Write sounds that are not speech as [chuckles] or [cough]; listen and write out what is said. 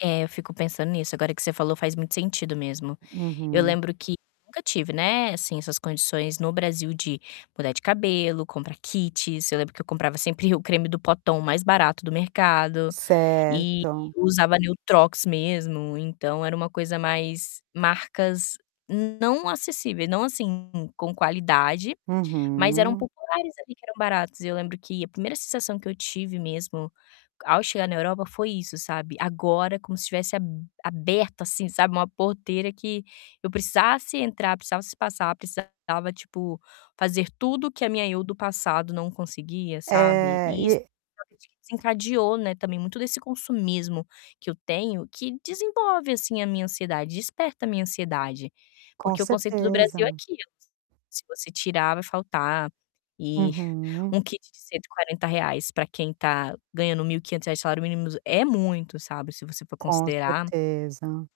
É, eu fico pensando nisso, agora que você falou, faz muito sentido mesmo. Eu Uhum. lembro que eu nunca tive, né, assim, essas condições no Brasil de mudar de cabelo, comprar kits. Eu lembro que eu comprava sempre o creme do potão mais barato do mercado e Certo. usava Neutrox mesmo, então, era uma coisa mais marcas não acessíveis, não, assim, com qualidade, mas eram Uhum. populares, ali, que eram baratos. E eu lembro que a primeira sensação que eu tive mesmo ao chegar na Europa foi isso, sabe, agora, como se estivesse ab aberto, assim, sabe, uma porteira que eu precisasse entrar, precisasse passar, precisava, tipo, fazer tudo que a minha eu do passado não conseguia, sabe. É E isso e [unintelligible] desencadeou, né, também muito desse consumismo que eu tenho, que desenvolve, assim, a minha ansiedade, desperta a minha ansiedade. Com Porque o conceito do certeza. Brasil é aquilo. Se você tirar, vai faltar. E [chuckles] Uhum. um kit de R$140.00 para quem tá ganhando R$1.500 de salário mínimo é muito, sabe, se você for Com considerar. certeza.